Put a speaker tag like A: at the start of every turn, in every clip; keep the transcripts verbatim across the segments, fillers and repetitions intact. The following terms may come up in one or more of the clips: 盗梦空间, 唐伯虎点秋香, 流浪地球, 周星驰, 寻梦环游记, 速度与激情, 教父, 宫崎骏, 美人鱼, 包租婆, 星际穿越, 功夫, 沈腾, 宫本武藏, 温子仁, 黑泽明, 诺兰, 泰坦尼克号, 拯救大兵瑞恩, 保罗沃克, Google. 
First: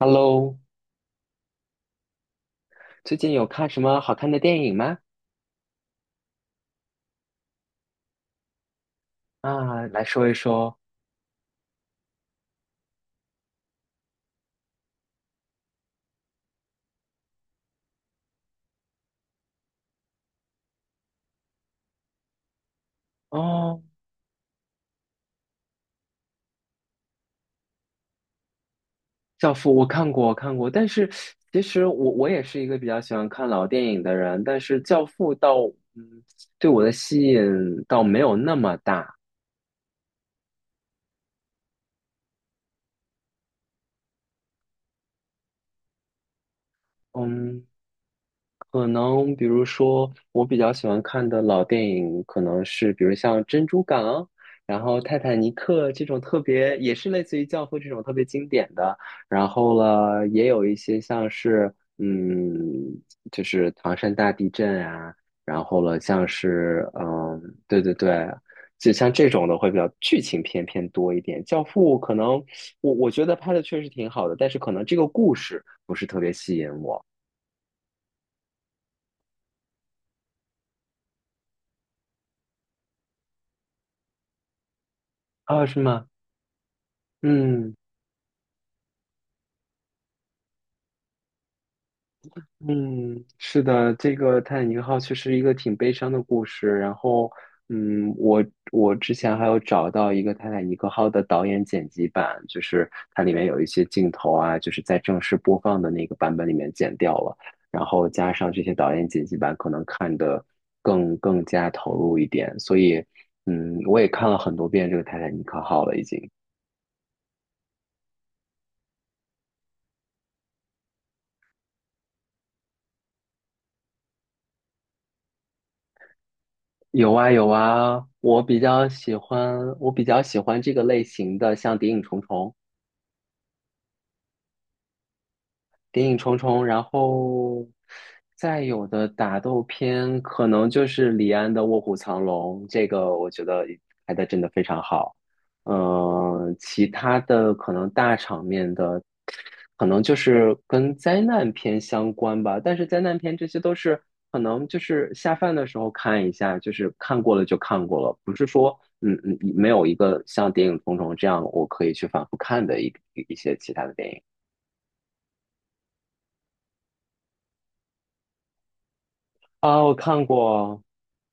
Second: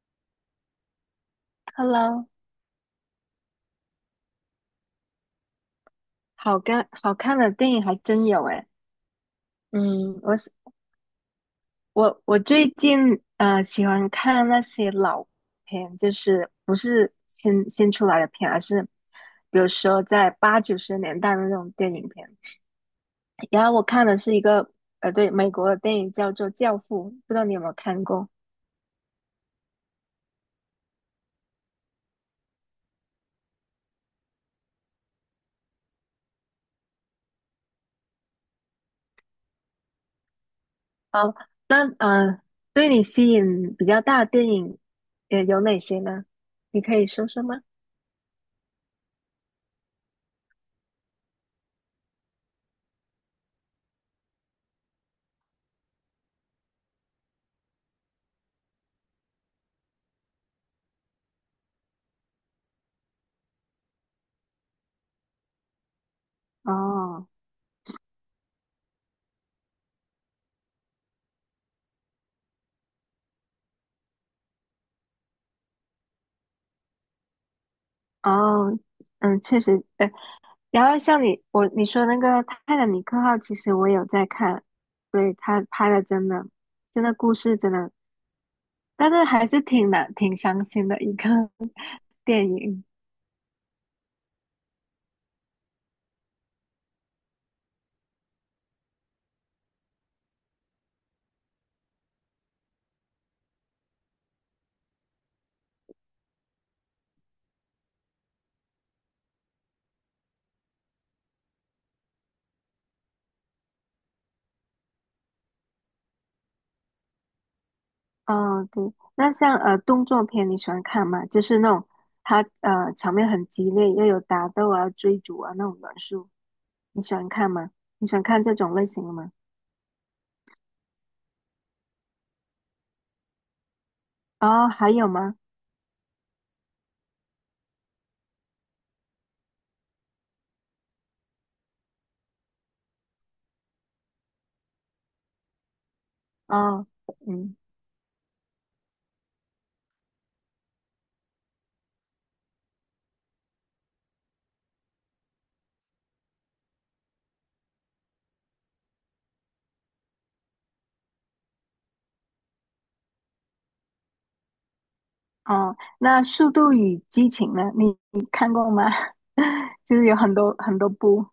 A: Hello，
B: Hello，
A: 最近有看什么好看的电影吗？
B: 好看好看的电影还真有诶。
A: 啊，来
B: 嗯，
A: 说一
B: 我是
A: 说。
B: 我我最近呃喜欢看那些老片，就是不是新新出来的片，而是比如说在八九十年代的那种电影片。然后
A: 哦，
B: 我看的是一个呃对美国的电影叫做《教父》，不知道你有没有看过？
A: 《教父》我看过，我看过，但是其实我我也是一个比较喜欢看老电影的人，但是《教父》倒对我的吸引倒没有那么大。
B: 好，那呃对你吸引比较大的电影呃有哪些呢？你可以说说吗？
A: 嗯，可能比如说，我比较喜欢看的老电影，可能是比如像《珍珠港》，然后《泰坦尼克》这种特别，也是类似于《教父》这种特别经典的。然后了，也有一些像是，嗯，就是唐山大地震啊，然后了，像是，
B: 哦
A: 嗯，对对对，就像这种的会比较剧情片偏多一点。《教父》可能我我觉得拍的确实挺好的，但是可能这个故事不是特别吸引我。
B: 哦，嗯，确实，哎，然后像你我你说那个《泰坦尼克号》，其实我有在看。对，他
A: 啊，是
B: 拍的
A: 吗？
B: 真的真的故事真
A: 嗯
B: 的，但是还是挺难挺伤心的一个 电影。
A: 嗯，是的，这个《泰坦尼克号》确实一个挺悲伤的故事。然后，嗯，我我之前还有找到一个《泰坦尼克号》的导演剪辑版，就是它里面有一些镜头啊，就是在正式播放的那个版本里面剪掉了，然后加上这些导演剪辑版，可能看得更更加投入一点。所以，嗯，我也看了很多遍这个《泰坦尼克号》了，已经。
B: 哦，对，那像呃动作片你喜欢看吗？就是那种他呃场面很激烈，又有打斗啊、追逐啊那种元素，你喜
A: 有
B: 欢
A: 啊有
B: 看吗？
A: 啊，
B: 你喜欢看
A: 我
B: 这
A: 比
B: 种类
A: 较
B: 型的
A: 喜
B: 吗？
A: 欢我比较喜欢这个类型的，像《谍影重重》。
B: 哦，还有吗？
A: 谍影重重，然后再有的打斗片可能就是李安的《卧虎藏龙》，这个我觉得拍的真的非常好。嗯、其
B: 哦，
A: 他的
B: 嗯。
A: 可能大场面的，可能就是跟灾难片相关吧。但是灾难片这些都是可能就是下饭的时候看一下，就是看过了就看过了，不是说嗯嗯没有一个像《谍影重重》这样我可以去反复看的一一些其他的电影。
B: 哦，那《速度与激情》呢？你你看过吗？
A: 啊，我
B: 就是有
A: 看
B: 很多很
A: 过，
B: 多部，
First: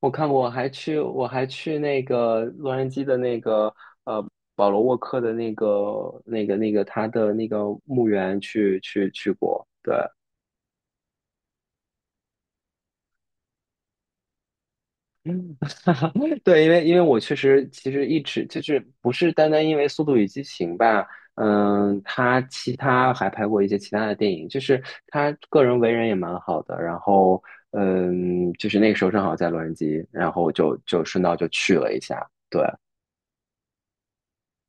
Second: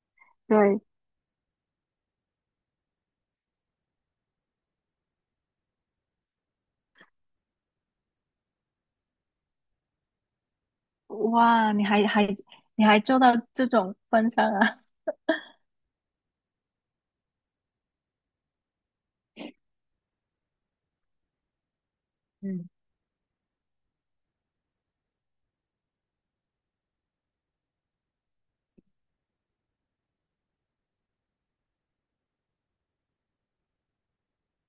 A: 我看过，我还
B: 对，
A: 去，我还去那个洛杉矶的那个呃保罗沃克的那个那个那个他的那个墓园去去去过。
B: 哇，你还还你还做到这种份上啊？
A: 嗯 对，因为因为我确实其实一直就是不是单单因为《速度与激情》吧，嗯，他
B: 嗯，
A: 其他还拍过一些其他的电影，就是他个人为人也蛮好的，然后嗯，就是那个时候正好在洛杉矶，然后就就顺道就去了一下，对。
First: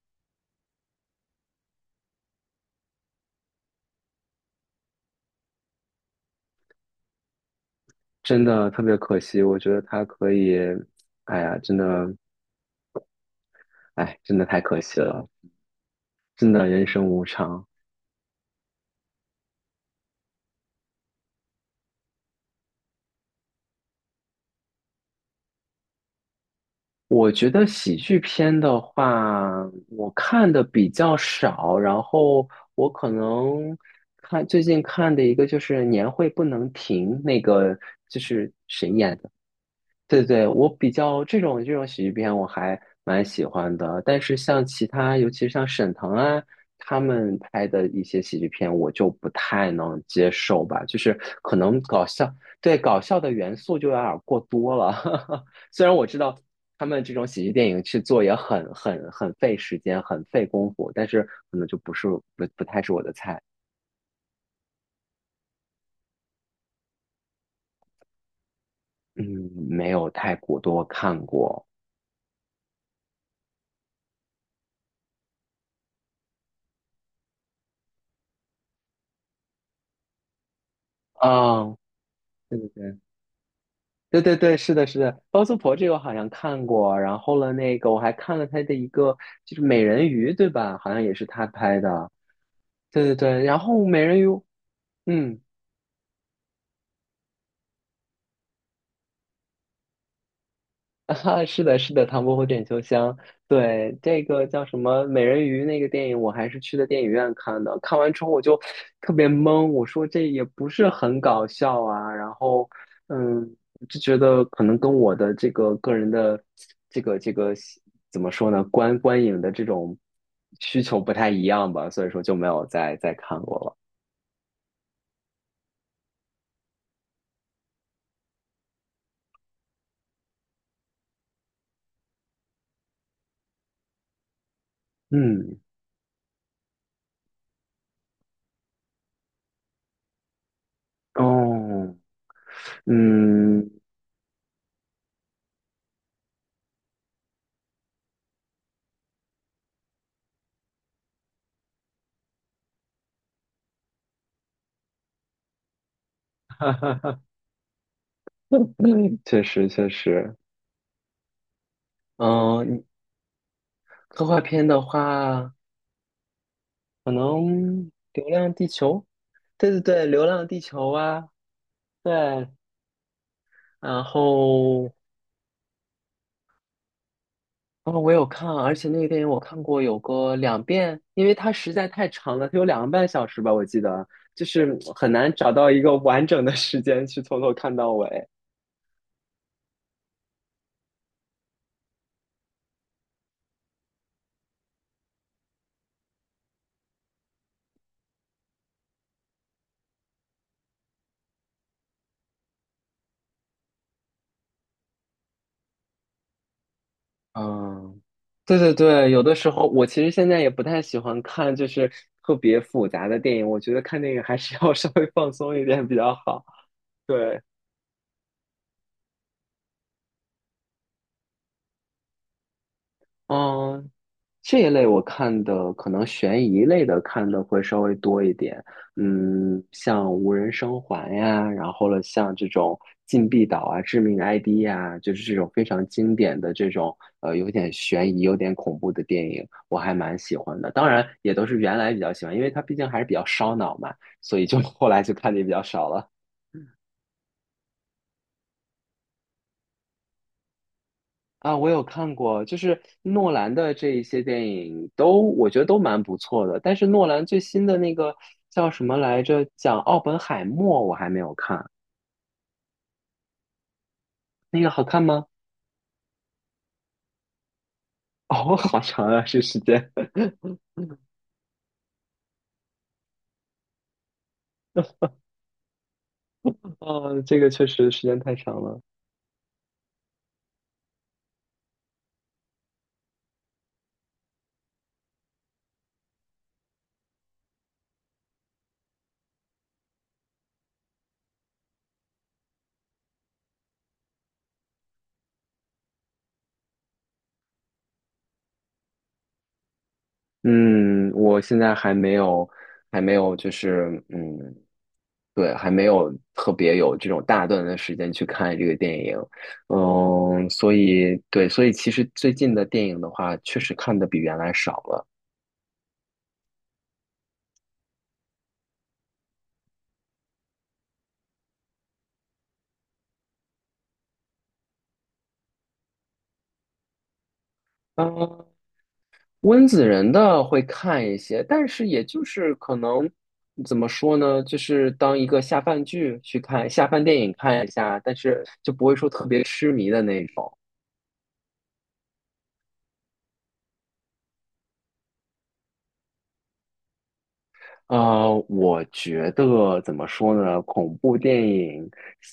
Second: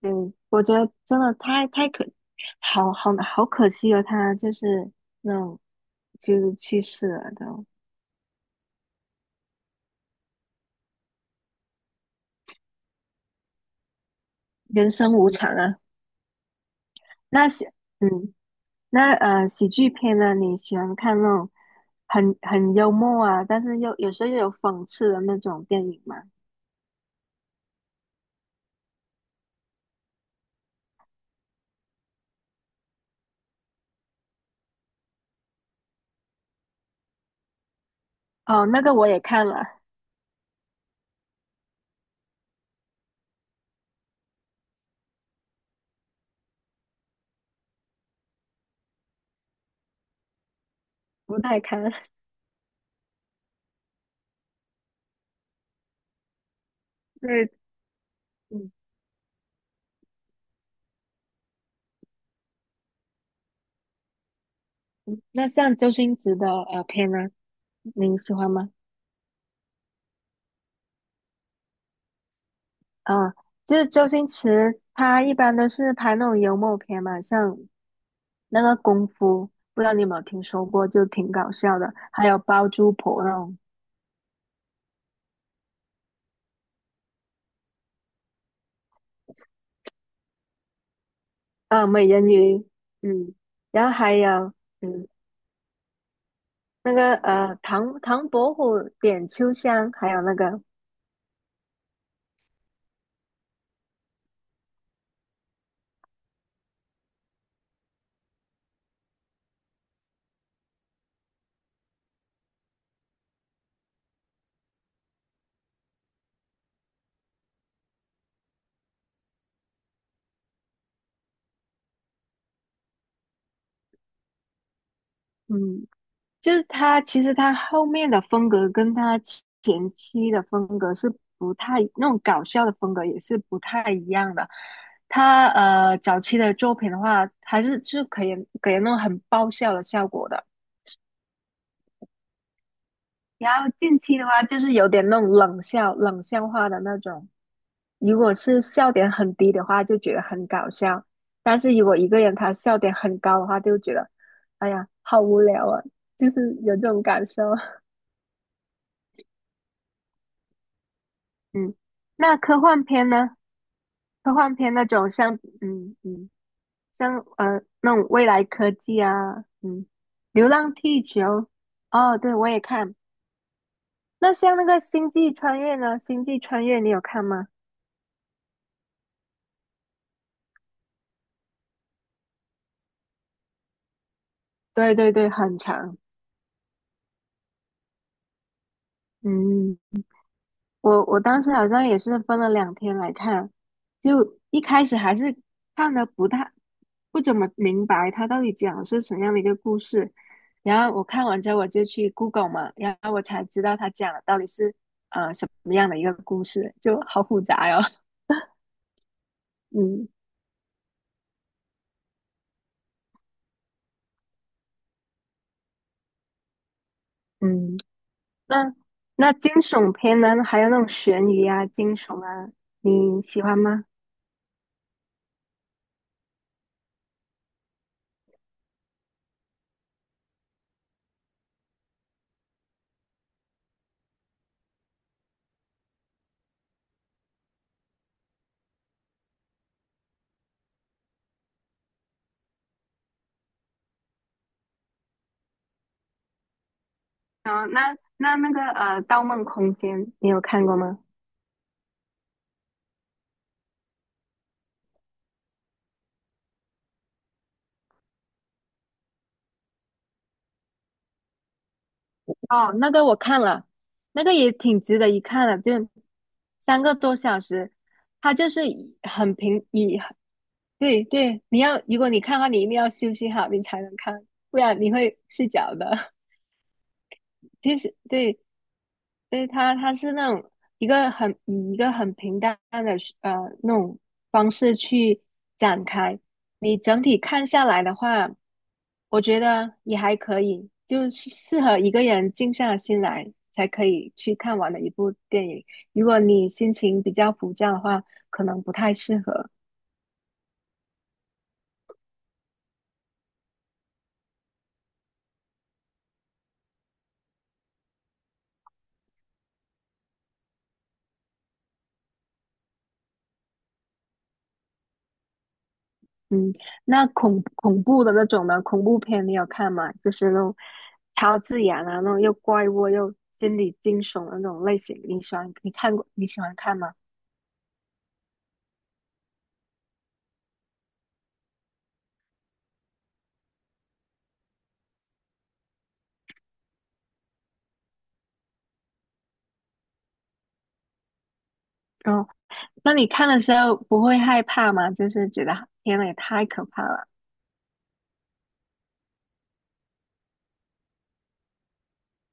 B: 对，我觉得真的太太可，好好好可惜了，他就是那种就是去世了都，
A: 真的特别可惜，我觉得他可以，哎呀，真的，哎，真的太可
B: 人
A: 惜
B: 生
A: 了，
B: 无常啊。
A: 真的人生无
B: 那喜
A: 常。
B: 嗯，那呃喜剧片呢？你喜欢看那种很很幽默啊，但是又有时候又有讽刺的那种电影吗？
A: 我觉得喜剧片的话，我看的比较少，然后我可能看最近看的一个就是《年会不能停》，那个就是
B: 哦，那个我也看了，
A: 对对，我比较这种这种喜剧片我还蛮喜欢的，但是像其他，尤其是像沈腾啊他们拍的一些喜剧片，我就不太能接受吧，就是
B: 不
A: 可
B: 太
A: 能
B: 看
A: 搞 笑，对搞笑的元素就有点儿过多了。虽然我知道他们这种喜
B: 对，
A: 剧电影去做也
B: 嗯，
A: 很很很费时间，很费功夫，但是可能就不是不不太是我的菜，
B: 那像周星驰的呃片呢，您喜欢吗？
A: 嗯，没有太过多看过
B: 啊、就是周星驰他一般都是拍那种幽默片嘛，像那个《功夫》，不知道你有没有听说过，就挺搞
A: 啊，
B: 笑的。还有
A: 对对
B: 《包租
A: 对。
B: 婆》那种，
A: 对对对，是的，是的，包租婆这个我好像看过，然后了那个我还看了他的一个就是美人鱼，对吧？好像也是他拍
B: 啊，美
A: 的。
B: 人鱼，
A: 对对
B: 嗯，
A: 对，然后
B: 然后
A: 美
B: 还
A: 人鱼，
B: 有嗯
A: 嗯，
B: 那个呃唐唐伯虎点秋香，还有那个
A: 啊，是的，是的，《唐伯虎点秋香》对这个叫什么美人鱼那个电影，我还是去的电影院看的。看完之后我就特别懵，我说这也不是很搞笑啊。然后，嗯，就觉得可能跟我的这个个人的这个这个怎么说呢，观观影的这种需求不太一样吧，所以说就没有再再看过了。
B: 嗯就是他，其实他后面的风格跟他前期的风格是不太，那种搞笑的风格也是不太一样的。他
A: 嗯，
B: 呃早期的作品的话，还是是可以给人那种很爆笑的效果的。
A: 哦，
B: 然
A: 嗯，
B: 后近期的话，就是有点那种冷笑、冷笑话的那种。如果是笑点很低的话，就觉得很搞笑；但是如果一个人他笑点很高的话，就觉得哎呀好无聊啊，就是有这种感受。
A: 确实确实，
B: 嗯，那科
A: 嗯，
B: 幻片呢？
A: 科
B: 科
A: 幻
B: 幻
A: 片
B: 片
A: 的
B: 那种像，
A: 话，
B: 嗯嗯，
A: 可
B: 像
A: 能
B: 呃那种未
A: 《流
B: 来
A: 浪地
B: 科
A: 球》，
B: 技啊，
A: 对对
B: 嗯，
A: 对，《流浪
B: 《流
A: 地
B: 浪
A: 球》
B: 地球》。
A: 啊，
B: 哦，对，
A: 对，
B: 我也看。
A: 然
B: 那像那个
A: 后，
B: 《星际穿越》呢？《星际穿越》你有看吗？
A: 然后我有看，而且那个电影我看过有个两遍，因为它实在太长了，它有两个半小时吧，我记得，就是
B: 对
A: 很
B: 对对，
A: 难找
B: 很
A: 到一个
B: 长。
A: 完整的时间去从头看到尾。
B: 嗯。我我当时好像也是分了两天来看，就一开始还是看的不太不怎么明白他到底讲的是什么样的一个故事，然后我看完之后我就去 Google 嘛，然后我才知道他讲的到底是呃什么样的一个故事，就好复杂哟、
A: 嗯，对对对，有的时候 我其
B: 嗯
A: 实现在也不太喜欢看，就是特别复杂的电影，我觉得看电影还是要 稍微放松一点比较好。对。
B: 嗯，那那惊悚片呢，还有那种悬疑啊、惊悚啊，你喜欢吗？
A: 嗯，这一类我看的可能悬疑类的看的会稍微多一点，嗯，像无人生还呀，然后了像这种禁闭岛啊、致命 I D 呀，就是这种非常经典的这种呃有点悬疑、有点恐怖的电影，我还蛮喜欢的。当然也都是原来比较喜欢，因为它毕竟还是比较烧脑嘛，所以就后来就看的也比较少了。
B: 啊，那那那个呃《盗梦空间》，你有看过吗？
A: 啊，我有看过，就是诺兰的这一些电影都，我觉得都蛮不错的。但是诺兰最新的那个叫什么来着？讲奥本海默，我还没有看，
B: 哦，那个我看了，那个也
A: 那个
B: 挺
A: 好
B: 值
A: 看
B: 得一
A: 吗？
B: 看的，就三个多小时，它就
A: 哦，
B: 是
A: 好
B: 以
A: 长啊，
B: 很
A: 这时
B: 平
A: 间。
B: 以，对对，你要如果你看的话，你一定要休息好，你才能看，不然你会睡着的。
A: 哦，这个 确
B: 其
A: 实
B: 实
A: 时间太
B: 对，
A: 长了。
B: 所以它它是那种一个很以一个很平淡的呃那种方式去展开。你整体看下来的话，我觉得也还可以，就是适合一个人静下心来才可以去看完的一部电影。如果你心情比较浮躁的话，可能不太适合。
A: 嗯，我现在还没有，还没有，就是嗯，对，还没有特别有这种大段的时间去看这个电影，嗯，所以对，所以其实最近的电影的话，确实看的比原来少了。
B: 嗯，那恐恐怖的那种呢？恐怖片你有看吗？就是那种超自然啊，那种又怪物又心理惊悚的那种类型，你喜欢？你看过？你喜欢看吗？
A: 嗯，温子仁的会看一些，但是也就是可能怎么说呢，就是当一个下饭剧去看，下饭电影看一下，但是就不会说特别痴迷的那种。
B: 哦，那你看的时候不会害怕吗？就是觉得天呐，也太可怕了。
A: 呃，我觉得怎么说呢？恐怖电影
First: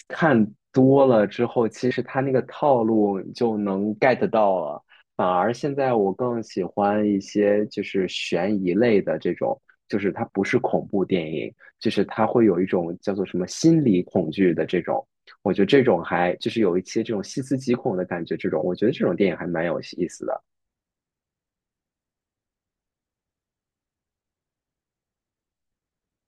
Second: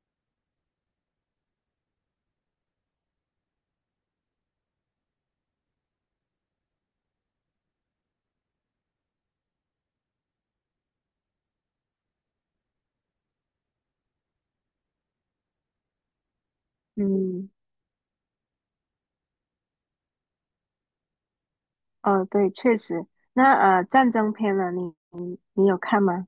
A: 看多了之后，其实它那个套路你就能 get 到了。反而现在我更喜欢一些就是悬疑类的这种，就是它不是恐怖电影，就是它会有一种叫做什么心理恐惧的这种。我觉得这种还就是有一些这种细
B: 嗯，
A: 思极恐的感觉，这种我觉得这种电影还蛮有意思的。
B: 哦，对，确实。那呃，战争片呢？你你你有看吗？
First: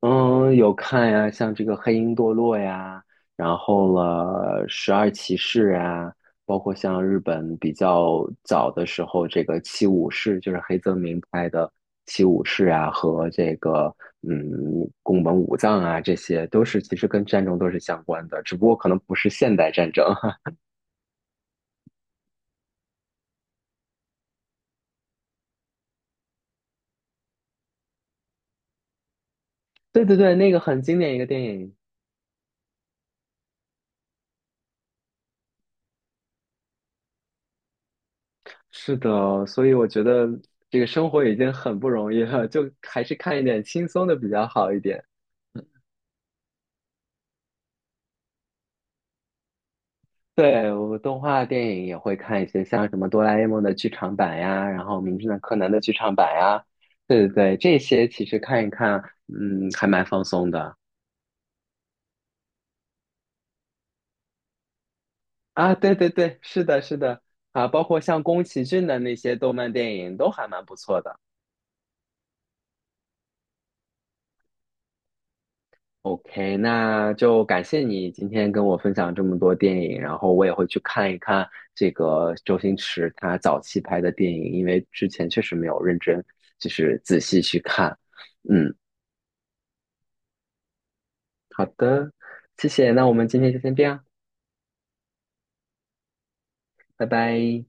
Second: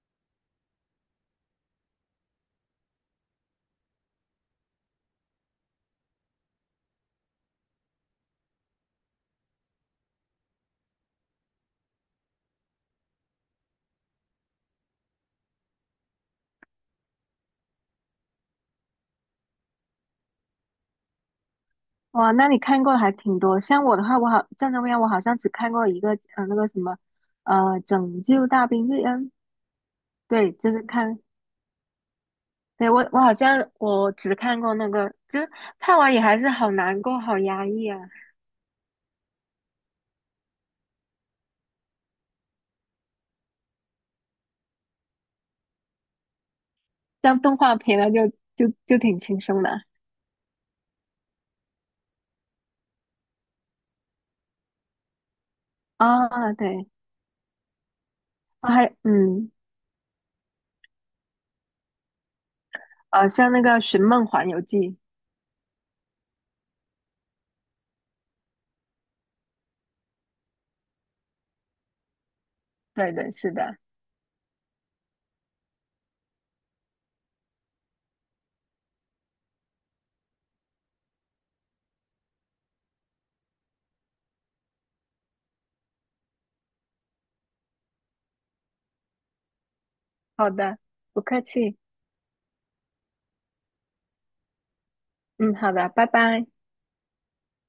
A: 嗯，有看呀，像这个《黑鹰堕落》呀，然后了《十二骑士》啊，包括像日本比较早的时候，这个《七武士》就是黑泽明拍的《七武士》啊，和这个嗯宫本武藏啊，这些都是其实跟战争都是相关的，只不过可能不是现代战争。
B: 哇，那你看过的还挺多。像我的话，我好战争片，我好像只看过一个，呃，那个什么，呃，《拯救大兵瑞恩》。
A: 对对对，那
B: 对，
A: 个
B: 就
A: 很
B: 是
A: 经典一
B: 看
A: 个电影。
B: 对，我我好像我只看过那个，就是看完也还是好难过，好压抑啊。
A: 是的，所以我觉得这个生活已经很不容易了，就还是看一点轻松的比较好一点。
B: 像动画片呢，就就就挺轻松的
A: 对，我动画电影也会看一些，像什么哆啦 A 梦的剧场版呀，然后名侦探柯南的剧场版
B: 啊。
A: 呀，
B: 对，
A: 对对对，这些其实看一
B: 啊、还
A: 看，
B: 嗯，
A: 嗯，还蛮放松的
B: 啊，像那个《寻梦环游记》，
A: 啊。对对对，是的，是的啊，包括像宫崎骏的那些动漫电影都还蛮不错的。
B: 对对，是的，
A: OK，那就感谢你今天跟我分享这么多电影，然后我也会去看一看这个周星驰他早期拍的电影，因为之前确实没有认真，就是仔细去看。嗯。
B: 好的，不客
A: 好
B: 气，
A: 的，谢谢，那我们今天就先这样，
B: 嗯，好的，拜拜。
A: 拜拜。